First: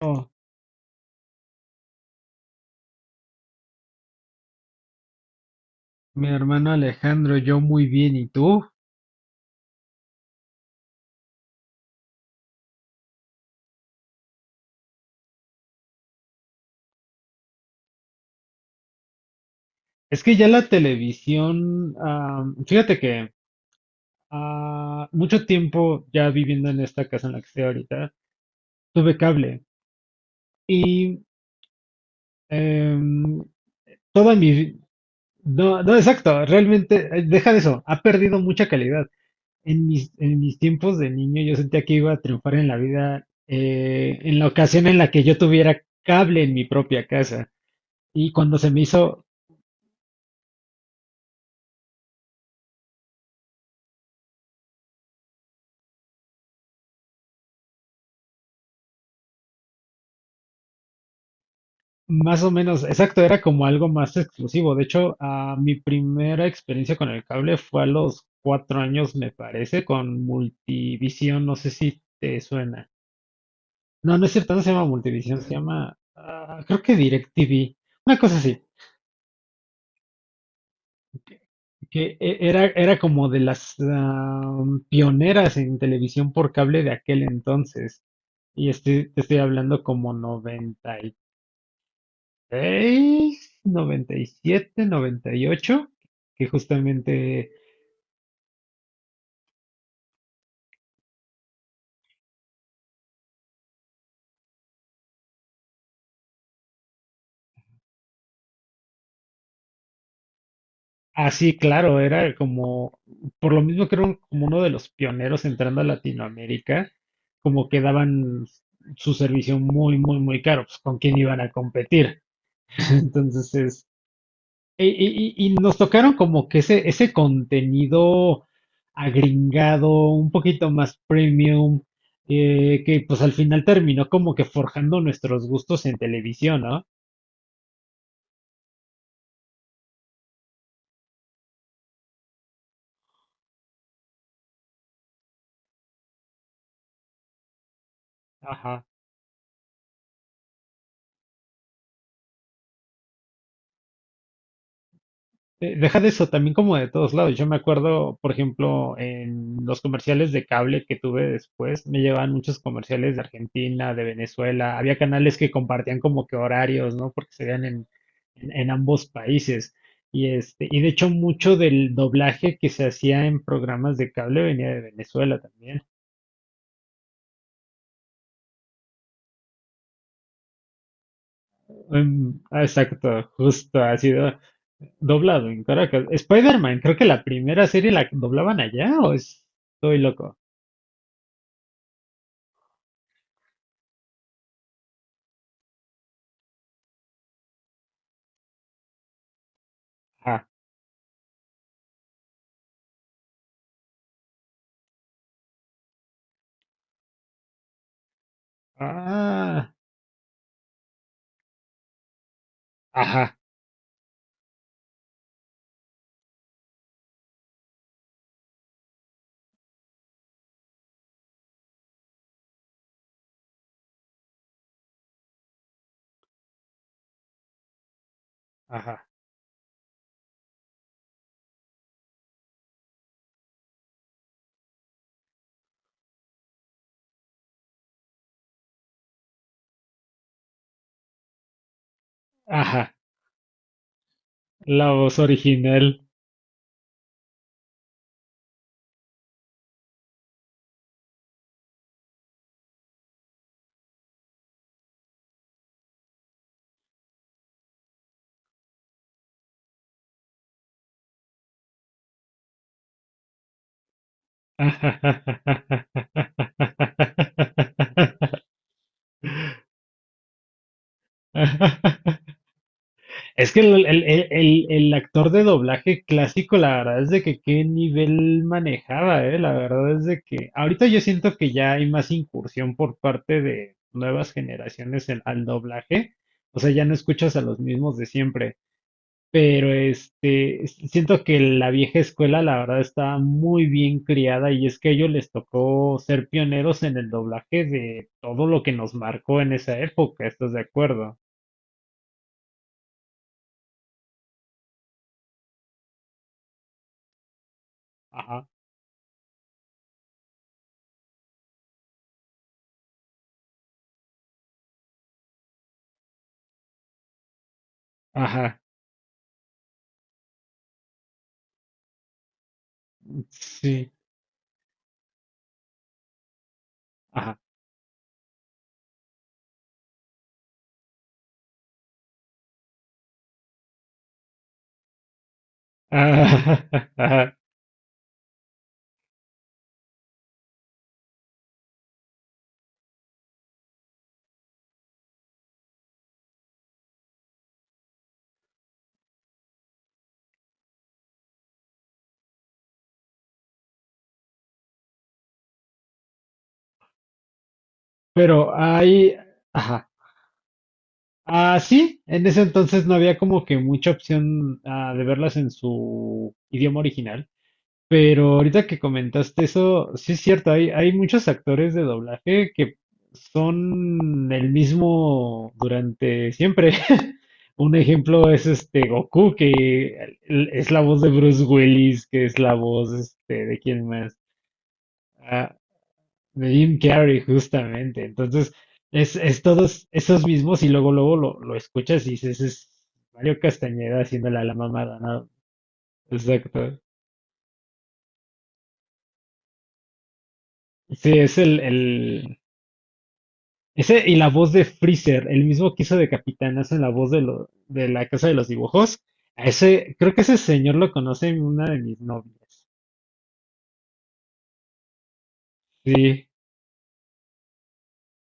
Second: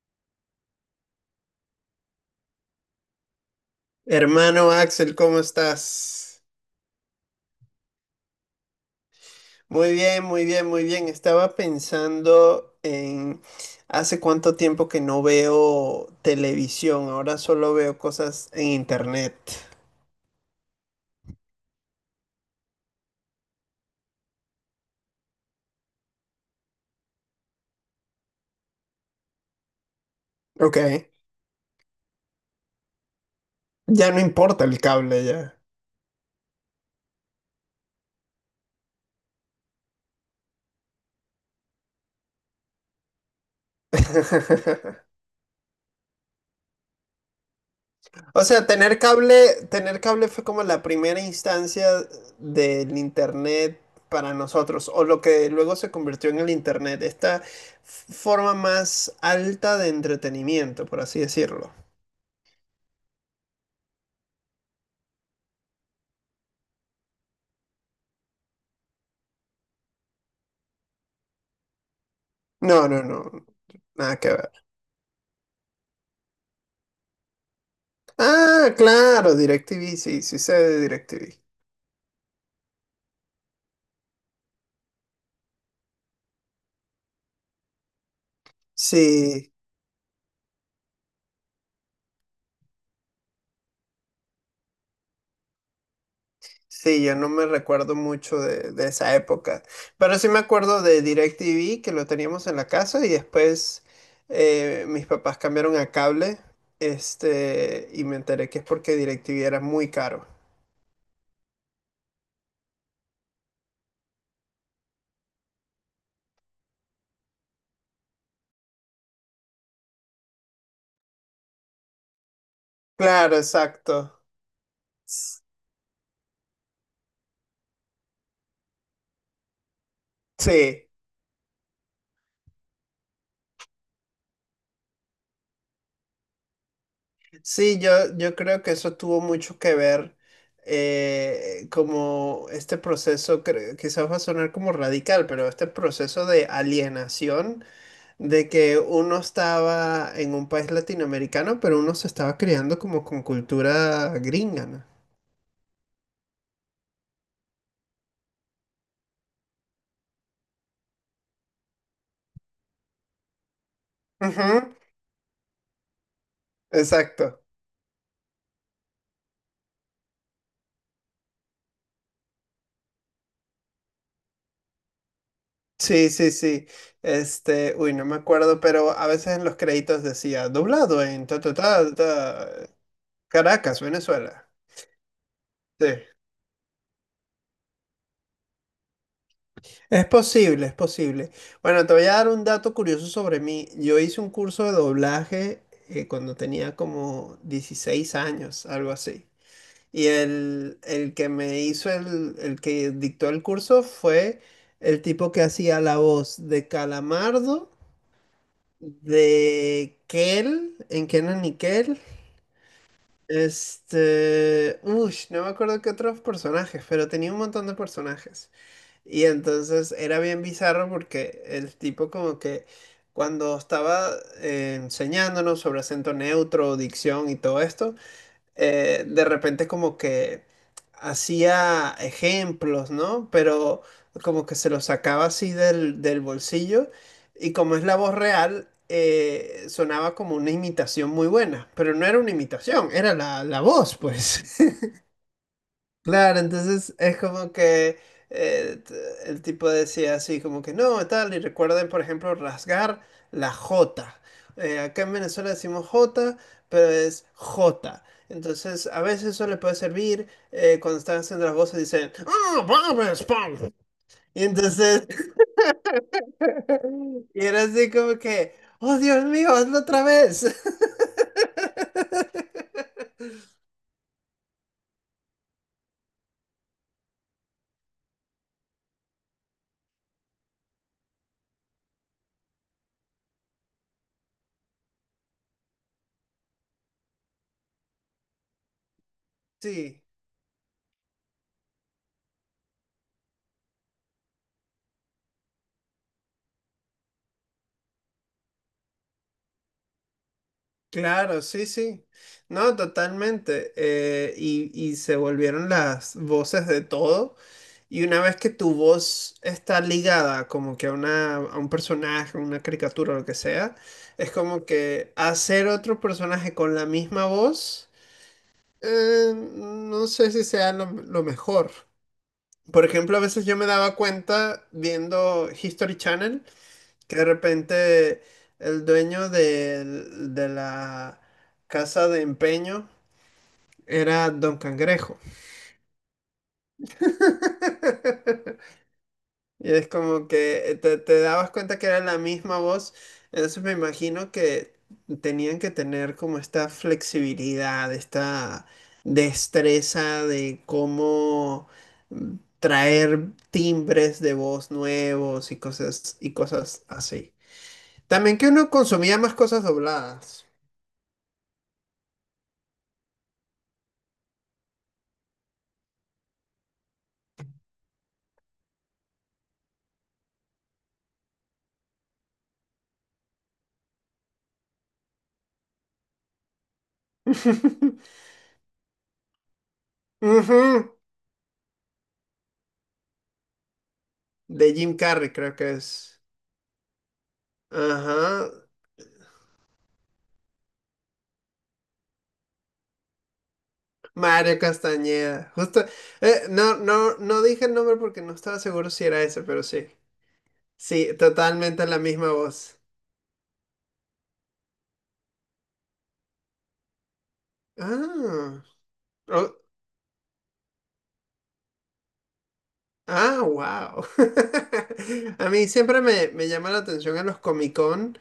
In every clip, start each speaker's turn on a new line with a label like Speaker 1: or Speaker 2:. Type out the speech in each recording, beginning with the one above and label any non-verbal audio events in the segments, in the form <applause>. Speaker 1: Oh,
Speaker 2: Hermano Axel, ¿cómo
Speaker 1: mi
Speaker 2: estás?
Speaker 1: hermano Alejandro, yo muy bien, ¿y tú?
Speaker 2: Muy bien, muy bien, muy bien. Estaba pensando en hace cuánto tiempo que no veo televisión, ahora solo veo cosas en internet.
Speaker 1: Es que ya la televisión, fíjate que mucho tiempo ya viviendo en esta casa en la que estoy ahorita, tuve cable
Speaker 2: Ok.
Speaker 1: y em,
Speaker 2: Ya no
Speaker 1: toda mi
Speaker 2: importa el cable ya.
Speaker 1: no, no, exacto, realmente, deja de eso, ha perdido mucha calidad. En mis tiempos de niño yo sentía que iba a triunfar en la vida en la ocasión en
Speaker 2: <laughs>
Speaker 1: la que yo tuviera cable en mi propia casa. Y
Speaker 2: O
Speaker 1: cuando
Speaker 2: sea,
Speaker 1: se me hizo,
Speaker 2: tener cable fue como la primera instancia del internet para nosotros, o lo que luego se convirtió en el internet, esta forma más alta de entretenimiento, por así decirlo.
Speaker 1: más o menos, exacto, era como algo más exclusivo. De hecho, mi primera experiencia con el cable fue a los cuatro años, me parece, con Multivisión. No sé si te
Speaker 2: No,
Speaker 1: suena.
Speaker 2: no, no,
Speaker 1: No,
Speaker 2: nada
Speaker 1: no
Speaker 2: que
Speaker 1: es
Speaker 2: ver.
Speaker 1: cierto, no se llama Multivisión, se llama, creo que DirecTV, una cosa así.
Speaker 2: Ah, claro, DirecTV, sí, sí sé de DirecTV.
Speaker 1: Que era, era como de las pioneras en televisión por cable de aquel entonces. Y este, te estoy
Speaker 2: Sí.
Speaker 1: hablando como noventa seis, noventa y siete, noventa y ocho, que
Speaker 2: Sí, yo no me
Speaker 1: justamente,
Speaker 2: recuerdo mucho de esa época, pero sí me acuerdo de DirecTV que lo teníamos en la casa y después mis papás cambiaron a cable, este, y me enteré que es porque DirecTV era muy caro.
Speaker 1: así claro, era como, por lo mismo que era como uno de los pioneros entrando a Latinoamérica, como que daban su servicio muy, muy, muy caro, pues con quién iban a competir. <laughs>
Speaker 2: Claro,
Speaker 1: Entonces,
Speaker 2: exacto.
Speaker 1: y, y-
Speaker 2: S-
Speaker 1: y- y nos tocaron como que ese contenido agringado, un poquito
Speaker 2: Sí,
Speaker 1: más premium, que pues al final terminó como que forjando nuestros gustos en televisión, ¿no?
Speaker 2: sí, yo creo que eso tuvo mucho que ver como este proceso, quizás va a sonar como radical, pero este proceso de alienación de que
Speaker 1: Ajá.
Speaker 2: uno estaba en un país latinoamericano, pero uno se estaba criando como con cultura gringa, ¿no?
Speaker 1: Deja de eso, también como de todos lados. Yo me acuerdo, por ejemplo, en los comerciales de cable que tuve después, me llevaban muchos comerciales de Argentina, de
Speaker 2: Ujú.
Speaker 1: Venezuela. Había canales que compartían como que horarios, ¿no? Porque
Speaker 2: Exacto.
Speaker 1: se veían en ambos países. Y este, y de hecho, mucho del doblaje que se hacía en programas de cable venía de Venezuela también.
Speaker 2: Sí, sí, sí. Este, uy, no me acuerdo, pero a veces en los créditos decía doblado en ta, ta, ta, ta,
Speaker 1: Exacto, justo,
Speaker 2: Caracas,
Speaker 1: ha sido
Speaker 2: Venezuela.
Speaker 1: doblado en
Speaker 2: Sí.
Speaker 1: Caracas. Spider-Man, creo que la primera serie la doblaban allá, o estoy
Speaker 2: Es
Speaker 1: loco.
Speaker 2: posible, es posible. Bueno, te voy a dar un dato curioso sobre mí. Yo hice un curso de doblaje cuando tenía como 16 años, algo así. Y el que me hizo el que dictó el curso fue el tipo que hacía la voz de Calamardo,
Speaker 1: Ah,
Speaker 2: de Kel, en Kenan y Kel.
Speaker 1: ajá,
Speaker 2: Este, uy, no me acuerdo qué otros personajes, pero tenía un montón de personajes. Y entonces era bien bizarro porque el tipo como que cuando estaba enseñándonos sobre acento neutro, dicción y todo esto,
Speaker 1: ajá,
Speaker 2: de repente como que hacía ejemplos, ¿no? Pero como que se los sacaba así del bolsillo y como es la voz real, sonaba como una imitación muy buena, pero no era una imitación,
Speaker 1: ajá.
Speaker 2: era la voz, pues.
Speaker 1: La voz original.
Speaker 2: Claro, entonces es como que eh, t- el tipo decía así, como que no, tal, y recuerden, por ejemplo, rasgar la J. Acá en Venezuela decimos J, pero es J. Entonces, a veces eso le puede servir cuando están haciendo las voces, dicen, "¡Ah, babes, pam!". Y entonces, <laughs> y era así como que,
Speaker 1: <laughs>
Speaker 2: ¡Oh, Dios mío, hazlo otra vez!
Speaker 1: Es que
Speaker 2: <laughs>
Speaker 1: el actor de doblaje clásico, la verdad es de que qué nivel manejaba, La verdad es de que ahorita yo siento que ya hay más incursión por parte de nuevas generaciones al doblaje. O sea, ya no escuchas a los mismos de siempre. Pero
Speaker 2: Sí.
Speaker 1: este, siento que la vieja escuela, la verdad, estaba muy bien criada y es que a ellos les tocó ser pioneros en el doblaje de todo lo que nos marcó en esa época, ¿estás de acuerdo?
Speaker 2: Claro, sí, sí. No, totalmente. Y se volvieron las voces de todo. Y una vez
Speaker 1: Ajá,
Speaker 2: que tu voz está ligada como que a a un personaje, una caricatura, lo que sea, es como que hacer otro personaje con la misma voz,
Speaker 1: ajá,
Speaker 2: no sé si sea lo mejor. Por ejemplo, a veces yo me
Speaker 1: sí,
Speaker 2: daba cuenta viendo History Channel que de
Speaker 1: ajá,
Speaker 2: repente el dueño la casa de empeño era Don Cangrejo.
Speaker 1: ajá, <laughs> ajá.
Speaker 2: <laughs> Y es como que te dabas cuenta que era la misma voz. Entonces me imagino que tenían que tener como esta flexibilidad, esta destreza de cómo traer timbres de voz nuevos y cosas así. También que
Speaker 1: Pero
Speaker 2: uno
Speaker 1: ahí,
Speaker 2: consumía más cosas
Speaker 1: ajá.
Speaker 2: dobladas.
Speaker 1: Ah, sí, en ese entonces no había como que mucha opción de verlas en su idioma original. Pero ahorita que comentaste eso, sí es cierto, hay muchos actores de doblaje que son el mismo durante siempre. <laughs> Un
Speaker 2: <laughs>
Speaker 1: ejemplo es este Goku, que es la
Speaker 2: Ujú.
Speaker 1: voz de Bruce Willis, que es la voz este, de quién más.
Speaker 2: De Jim Carrey,
Speaker 1: Ah,
Speaker 2: creo que es.
Speaker 1: de Jim Carrey, justamente.
Speaker 2: Ajá.
Speaker 1: Entonces, es todos esos mismos y luego luego lo escuchas y dices, es Mario Castañeda haciéndole a la
Speaker 2: Mario
Speaker 1: mamada, ¿no?
Speaker 2: Castañeda. Justo. Eh, no,
Speaker 1: Exacto.
Speaker 2: no, no dije el nombre porque no estaba seguro si era ese, pero sí. Sí,
Speaker 1: Sí, es
Speaker 2: totalmente la misma voz.
Speaker 1: ese y la voz de Freezer, el mismo que hizo de Capitanazo en la voz de, de la Casa de los
Speaker 2: Ah.
Speaker 1: Dibujos. A
Speaker 2: Oh,
Speaker 1: ese, creo que ese señor lo conoce una de mis novias.
Speaker 2: ah, wow. <laughs> A mí siempre
Speaker 1: Sí,
Speaker 2: me llama la atención en los Comic Con,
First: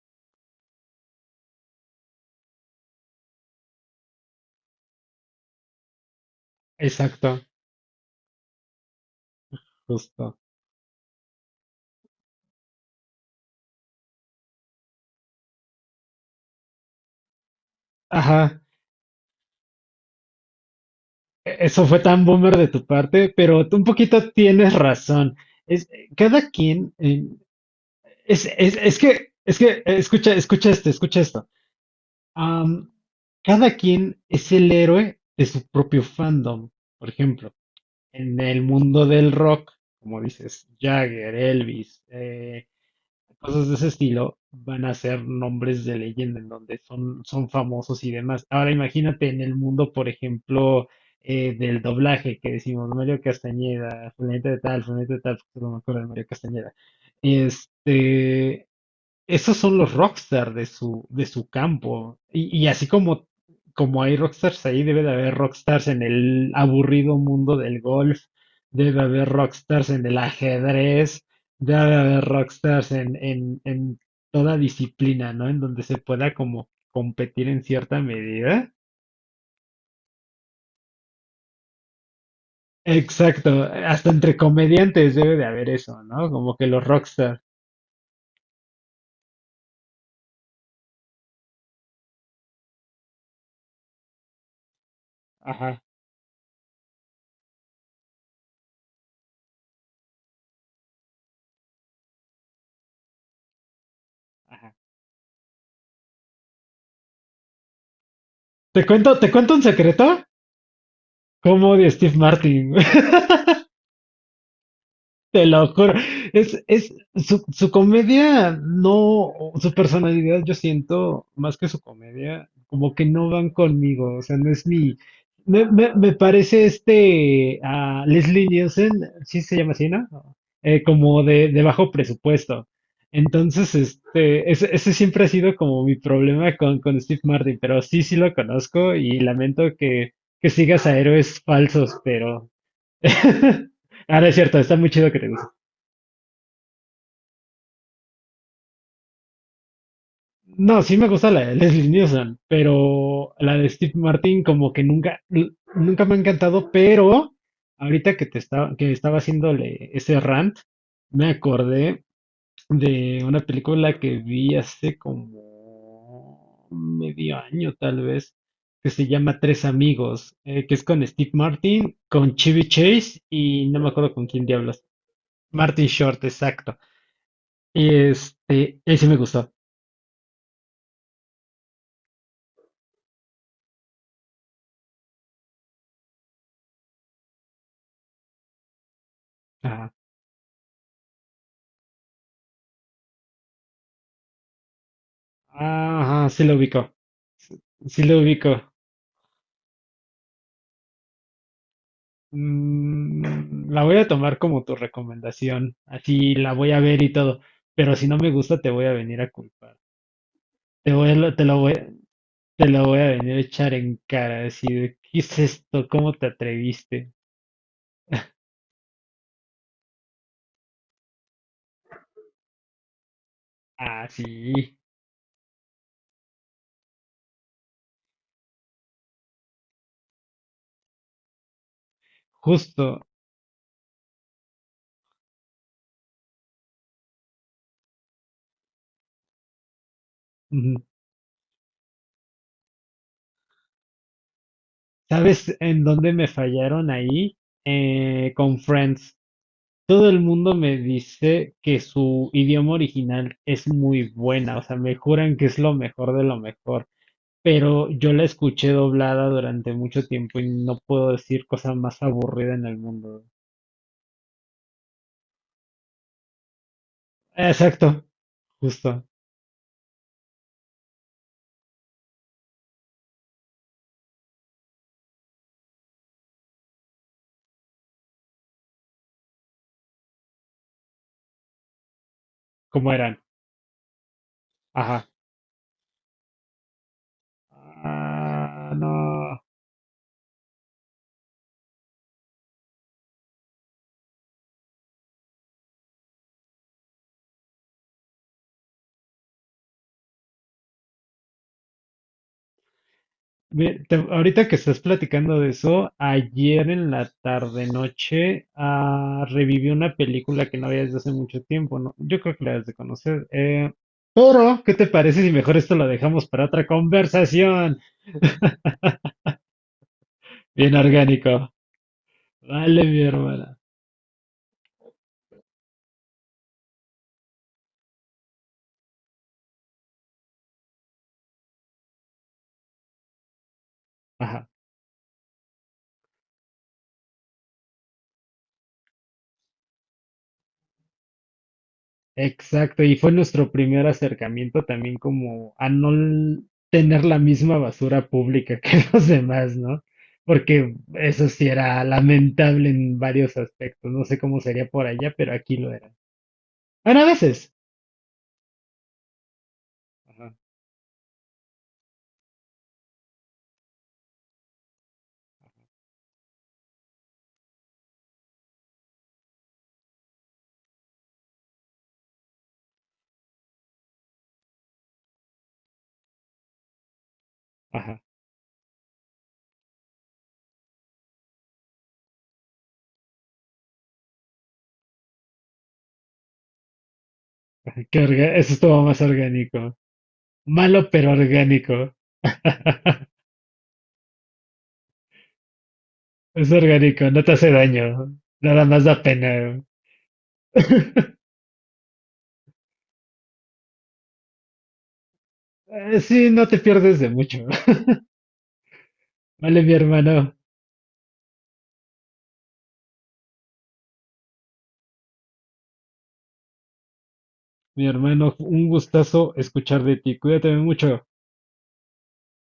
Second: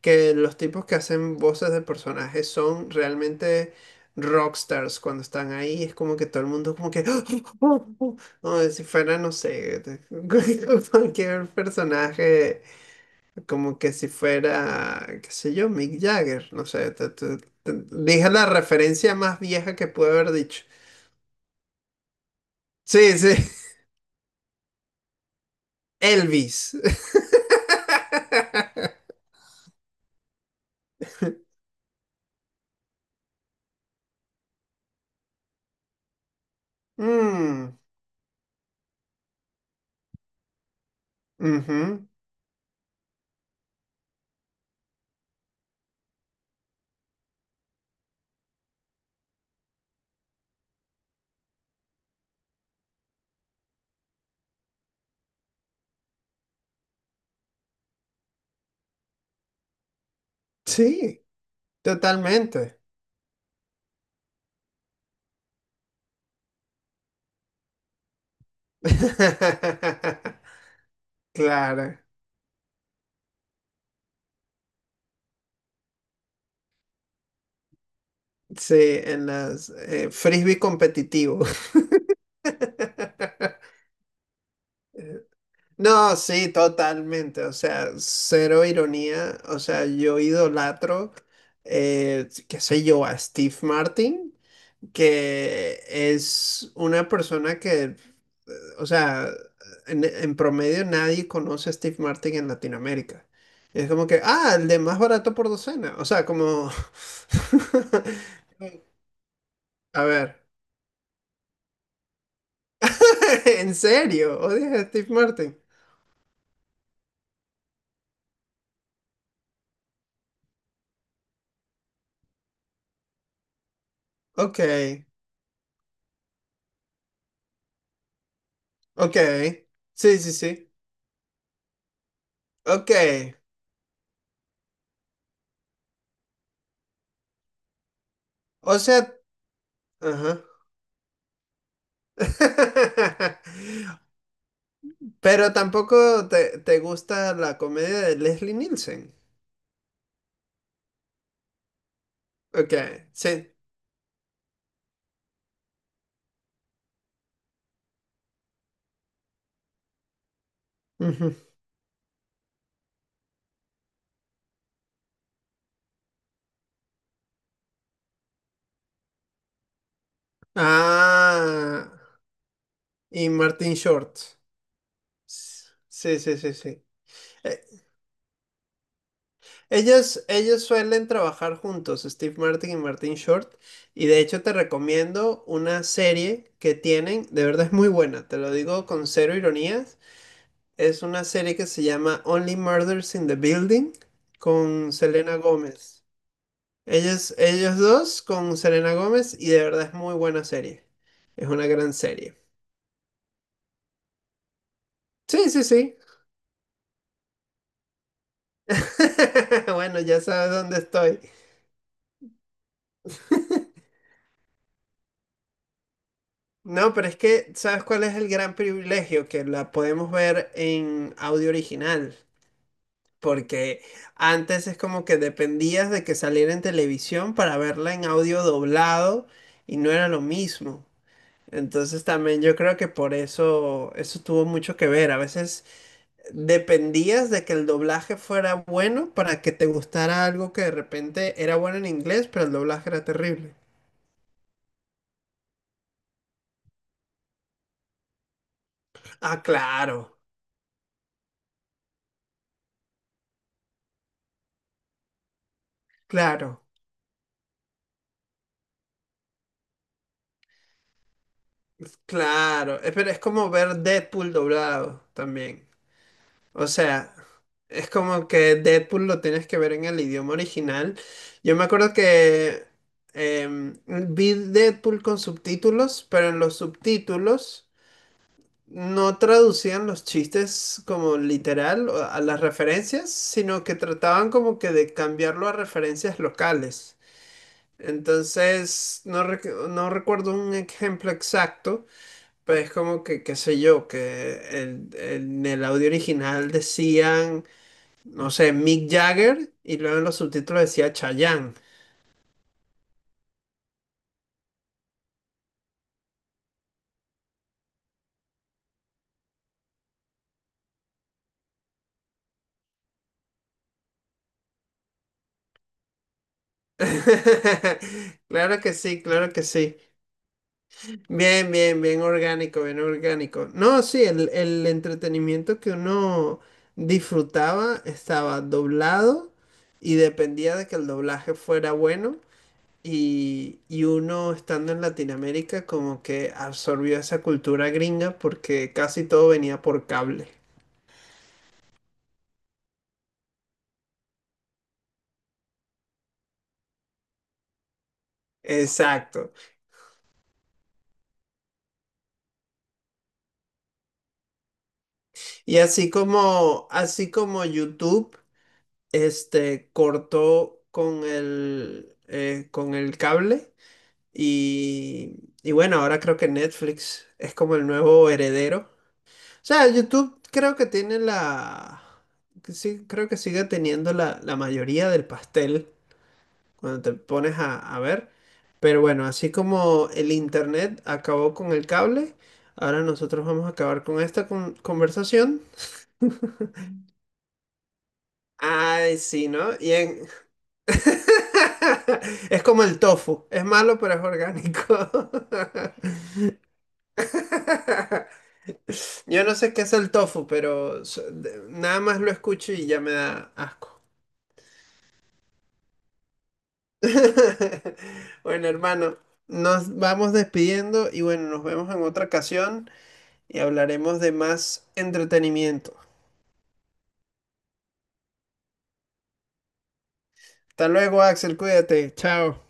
Speaker 2: que los tipos que hacen voces de personajes son realmente rockstars cuando están ahí. Es como que todo el mundo como que...
Speaker 1: exacto,
Speaker 2: <laughs> <gasps> como si fuera, no sé,
Speaker 1: justo.
Speaker 2: <laughs> cualquier personaje, como que si fuera, qué sé yo, Mick Jagger, no sé. Dije la
Speaker 1: Ajá,
Speaker 2: referencia más vieja que pude haber dicho.
Speaker 1: eso fue tan boomer de tu parte,
Speaker 2: Sí, sí,
Speaker 1: pero tú un poquito tienes razón. Es,
Speaker 2: <laughs>
Speaker 1: cada
Speaker 2: Elvis.
Speaker 1: quien,
Speaker 2: <laughs>
Speaker 1: escucha, escucha esto. Am, cada quien es el héroe de su propio fandom, por ejemplo.
Speaker 2: Mm.
Speaker 1: En el mundo del rock, como dices, Jagger, Elvis,
Speaker 2: Ujú.
Speaker 1: cosas de ese estilo, van a ser nombres de leyenda en donde son, son famosos y demás. Ahora imagínate en el mundo, por ejemplo, del doblaje que decimos Mario Castañeda, fulanita de tal, porque no me acuerdo de Mario Castañeda. Este, esos son los rockstar de su,
Speaker 2: Sí,
Speaker 1: de su campo. Y
Speaker 2: totalmente.
Speaker 1: así como, como hay rockstars ahí, debe de haber rockstars en el aburrido mundo del golf, debe de haber rockstars en el
Speaker 2: <laughs>
Speaker 1: ajedrez, debe de
Speaker 2: Claro,
Speaker 1: haber rockstars en toda disciplina, ¿no? En donde se pueda como competir en cierta medida.
Speaker 2: sí, en las frisbee competitivo.
Speaker 1: Exacto,
Speaker 2: <laughs>
Speaker 1: hasta entre comediantes debe de haber eso,
Speaker 2: No,
Speaker 1: ¿no?
Speaker 2: sí,
Speaker 1: Como que los rockstars.
Speaker 2: totalmente. O sea, cero ironía. O sea, yo idolatro, qué sé yo, a Steve Martin, que
Speaker 1: Ajá,
Speaker 2: es una persona que, o sea, en promedio nadie conoce a Steve Martin en Latinoamérica. Es como que, ah, el
Speaker 1: ajá.
Speaker 2: de más barato por docena. O sea, como... <laughs>
Speaker 1: Te cuento un
Speaker 2: A
Speaker 1: secreto?
Speaker 2: ver.
Speaker 1: ¿Cómo odio a Steve Martin? <laughs>
Speaker 2: <laughs> ¿En serio? ¿Odias a Steve
Speaker 1: Te
Speaker 2: Martin?
Speaker 1: lo juro. Su comedia, no, su personalidad, yo siento, más que su comedia, como que no van conmigo. O sea, no
Speaker 2: Ok,
Speaker 1: es mi. Me parece este a Leslie Nielsen,
Speaker 2: ok.
Speaker 1: sí se llama así, ¿no?
Speaker 2: Sí, sí, sí.
Speaker 1: Como de bajo presupuesto.
Speaker 2: Ok.
Speaker 1: Entonces, este, ese siempre ha sido como mi problema con Steve Martin, pero sí, sí lo
Speaker 2: O
Speaker 1: conozco
Speaker 2: sea,
Speaker 1: y lamento
Speaker 2: ajá.
Speaker 1: que sigas a héroes falsos, pero. <laughs>
Speaker 2: <laughs>
Speaker 1: Ahora es cierto, está muy chido que te
Speaker 2: Pero tampoco te gusta la comedia de Leslie Nielsen.
Speaker 1: no, sí me gusta la de Leslie Nielsen,
Speaker 2: Ok,
Speaker 1: pero
Speaker 2: sí.
Speaker 1: la de Steve Martin como que nunca, nunca me ha encantado, pero ahorita que te estaba, que estaba haciéndole ese rant, me
Speaker 2: Ujú.
Speaker 1: acordé de una película que vi hace como medio año tal vez, que se llama Tres Amigos, que es con Steve
Speaker 2: Ah,
Speaker 1: Martin, con Chevy Chase
Speaker 2: y
Speaker 1: y
Speaker 2: Martin
Speaker 1: no me acuerdo
Speaker 2: Short.
Speaker 1: con quién diablos. Martin
Speaker 2: Sí,
Speaker 1: Short,
Speaker 2: sí, sí,
Speaker 1: exacto.
Speaker 2: sí. Eh,
Speaker 1: Y este, ese me gustó.
Speaker 2: ellos suelen trabajar juntos, Steve Martin y Martin Short. Y de hecho te recomiendo una serie que tienen, de verdad es muy buena, te lo digo con cero
Speaker 1: Ajá,
Speaker 2: ironías. Es una serie que se llama Only Murders in the Building con Selena Gómez.
Speaker 1: ajá, sí lo ubico.
Speaker 2: Ellos
Speaker 1: Sí lo
Speaker 2: dos con
Speaker 1: ubico.
Speaker 2: Selena Gómez y de verdad es muy buena serie. Es una gran serie.
Speaker 1: Mm, la voy a tomar como tu
Speaker 2: Sí, sí,
Speaker 1: recomendación.
Speaker 2: sí.
Speaker 1: Así la voy a ver y todo. Pero si no me gusta, te voy a venir a
Speaker 2: <laughs>
Speaker 1: culpar.
Speaker 2: Bueno, ya sabes dónde
Speaker 1: Te voy a-
Speaker 2: estoy.
Speaker 1: lo- te lo voy a venir a echar en cara, decir, ¿qué es esto? ¿Cómo te
Speaker 2: No, pero
Speaker 1: atreviste?
Speaker 2: es que, ¿sabes cuál es el gran privilegio? Que la podemos ver en audio original, porque
Speaker 1: Ah,
Speaker 2: antes
Speaker 1: sí,
Speaker 2: es como que dependías de que saliera en televisión para verla en audio doblado y no era lo mismo. Entonces también yo creo que
Speaker 1: justo.
Speaker 2: por eso eso tuvo mucho que ver. A veces dependías de que el doblaje fuera bueno para que te gustara algo que de
Speaker 1: Mm,
Speaker 2: repente era bueno en inglés, pero el doblaje era terrible.
Speaker 1: ¿sabes en dónde me fallaron ahí? Con Friends.
Speaker 2: Ah,
Speaker 1: Todo
Speaker 2: claro.
Speaker 1: el mundo me dice que su idioma original es muy buena, o sea, me juran que es lo mejor de lo
Speaker 2: Claro,
Speaker 1: mejor. Pero yo la escuché doblada durante mucho tiempo y no puedo decir cosa más aburrida en el
Speaker 2: claro. Pero es
Speaker 1: mundo.
Speaker 2: como ver Deadpool doblado también. O sea,
Speaker 1: Exacto,
Speaker 2: es como que
Speaker 1: justo,
Speaker 2: Deadpool lo tienes que ver en el idioma original. Yo me acuerdo que vi Deadpool con subtítulos, pero en los subtítulos no traducían los chistes como literal o a las
Speaker 1: como
Speaker 2: referencias,
Speaker 1: eran.
Speaker 2: sino que trataban como que de
Speaker 1: Ajá.
Speaker 2: cambiarlo a referencias locales.
Speaker 1: Ah,
Speaker 2: Entonces, no,
Speaker 1: no.
Speaker 2: no recuerdo un ejemplo exacto. Pero es como que, qué sé yo, que en el audio original decían, no sé, Mick Jagger y luego en los subtítulos decía Chayanne.
Speaker 1: Mira, ahorita que estás platicando de eso, ayer en la tarde-noche reviví una película que no había desde hace mucho tiempo, ¿no? Yo creo que la debes de conocer. Pero, ¿qué te parece si mejor esto lo dejamos para otra conversación?
Speaker 2: <laughs> Claro que sí, claro que sí.
Speaker 1: Bien
Speaker 2: Bien,
Speaker 1: orgánico.
Speaker 2: bien, bien orgánico, bien
Speaker 1: Vale, mi
Speaker 2: orgánico.
Speaker 1: hermana.
Speaker 2: No, sí, el entretenimiento que uno disfrutaba estaba doblado y dependía de que el doblaje fuera bueno. Y uno
Speaker 1: Ajá.
Speaker 2: estando en Latinoamérica como que absorbió esa cultura gringa porque casi todo venía por cable.
Speaker 1: Exacto, y fue nuestro primer acercamiento también como a no tener la misma basura pública que <laughs> los
Speaker 2: Exacto.
Speaker 1: demás, ¿no? Porque eso sí era lamentable en varios aspectos. No sé cómo sería por allá, pero aquí
Speaker 2: Y
Speaker 1: lo era. Bueno, a
Speaker 2: así como
Speaker 1: veces.
Speaker 2: YouTube, este,
Speaker 1: Ajá,
Speaker 2: cortó con con el cable y bueno, ahora creo que Netflix es como el nuevo heredero. O sea, YouTube creo que tiene la, que sí, creo que sigue teniendo la, la mayoría del pastel cuando te pones a
Speaker 1: ajá.
Speaker 2: ver. Pero bueno, así como el internet acabó con el cable, ahora nosotros vamos a acabar con esta conversación.
Speaker 1: <laughs> Eso estuvo
Speaker 2: Ay,
Speaker 1: más
Speaker 2: sí, ¿no?
Speaker 1: orgánico. Malo, pero orgánico.
Speaker 2: <laughs> Es como el
Speaker 1: <laughs>
Speaker 2: tofu, es malo pero es orgánico.
Speaker 1: Es orgánico, no te hace daño. Nada más da
Speaker 2: <laughs> Yo no sé
Speaker 1: pena.
Speaker 2: qué es el tofu, pero
Speaker 1: <laughs>
Speaker 2: nada más lo escucho y ya me da asco.
Speaker 1: Sí, no te pierdes de mucho.
Speaker 2: <laughs>
Speaker 1: <laughs>
Speaker 2: Bueno, hermano,
Speaker 1: Vale, mi
Speaker 2: nos vamos
Speaker 1: hermano.
Speaker 2: despidiendo y bueno, nos vemos en otra ocasión. Y hablaremos de más entretenimiento.
Speaker 1: Mi hermano, un gustazo escuchar de ti. Cuídate
Speaker 2: Hasta luego,
Speaker 1: mucho.
Speaker 2: Axel, cuídate, chao.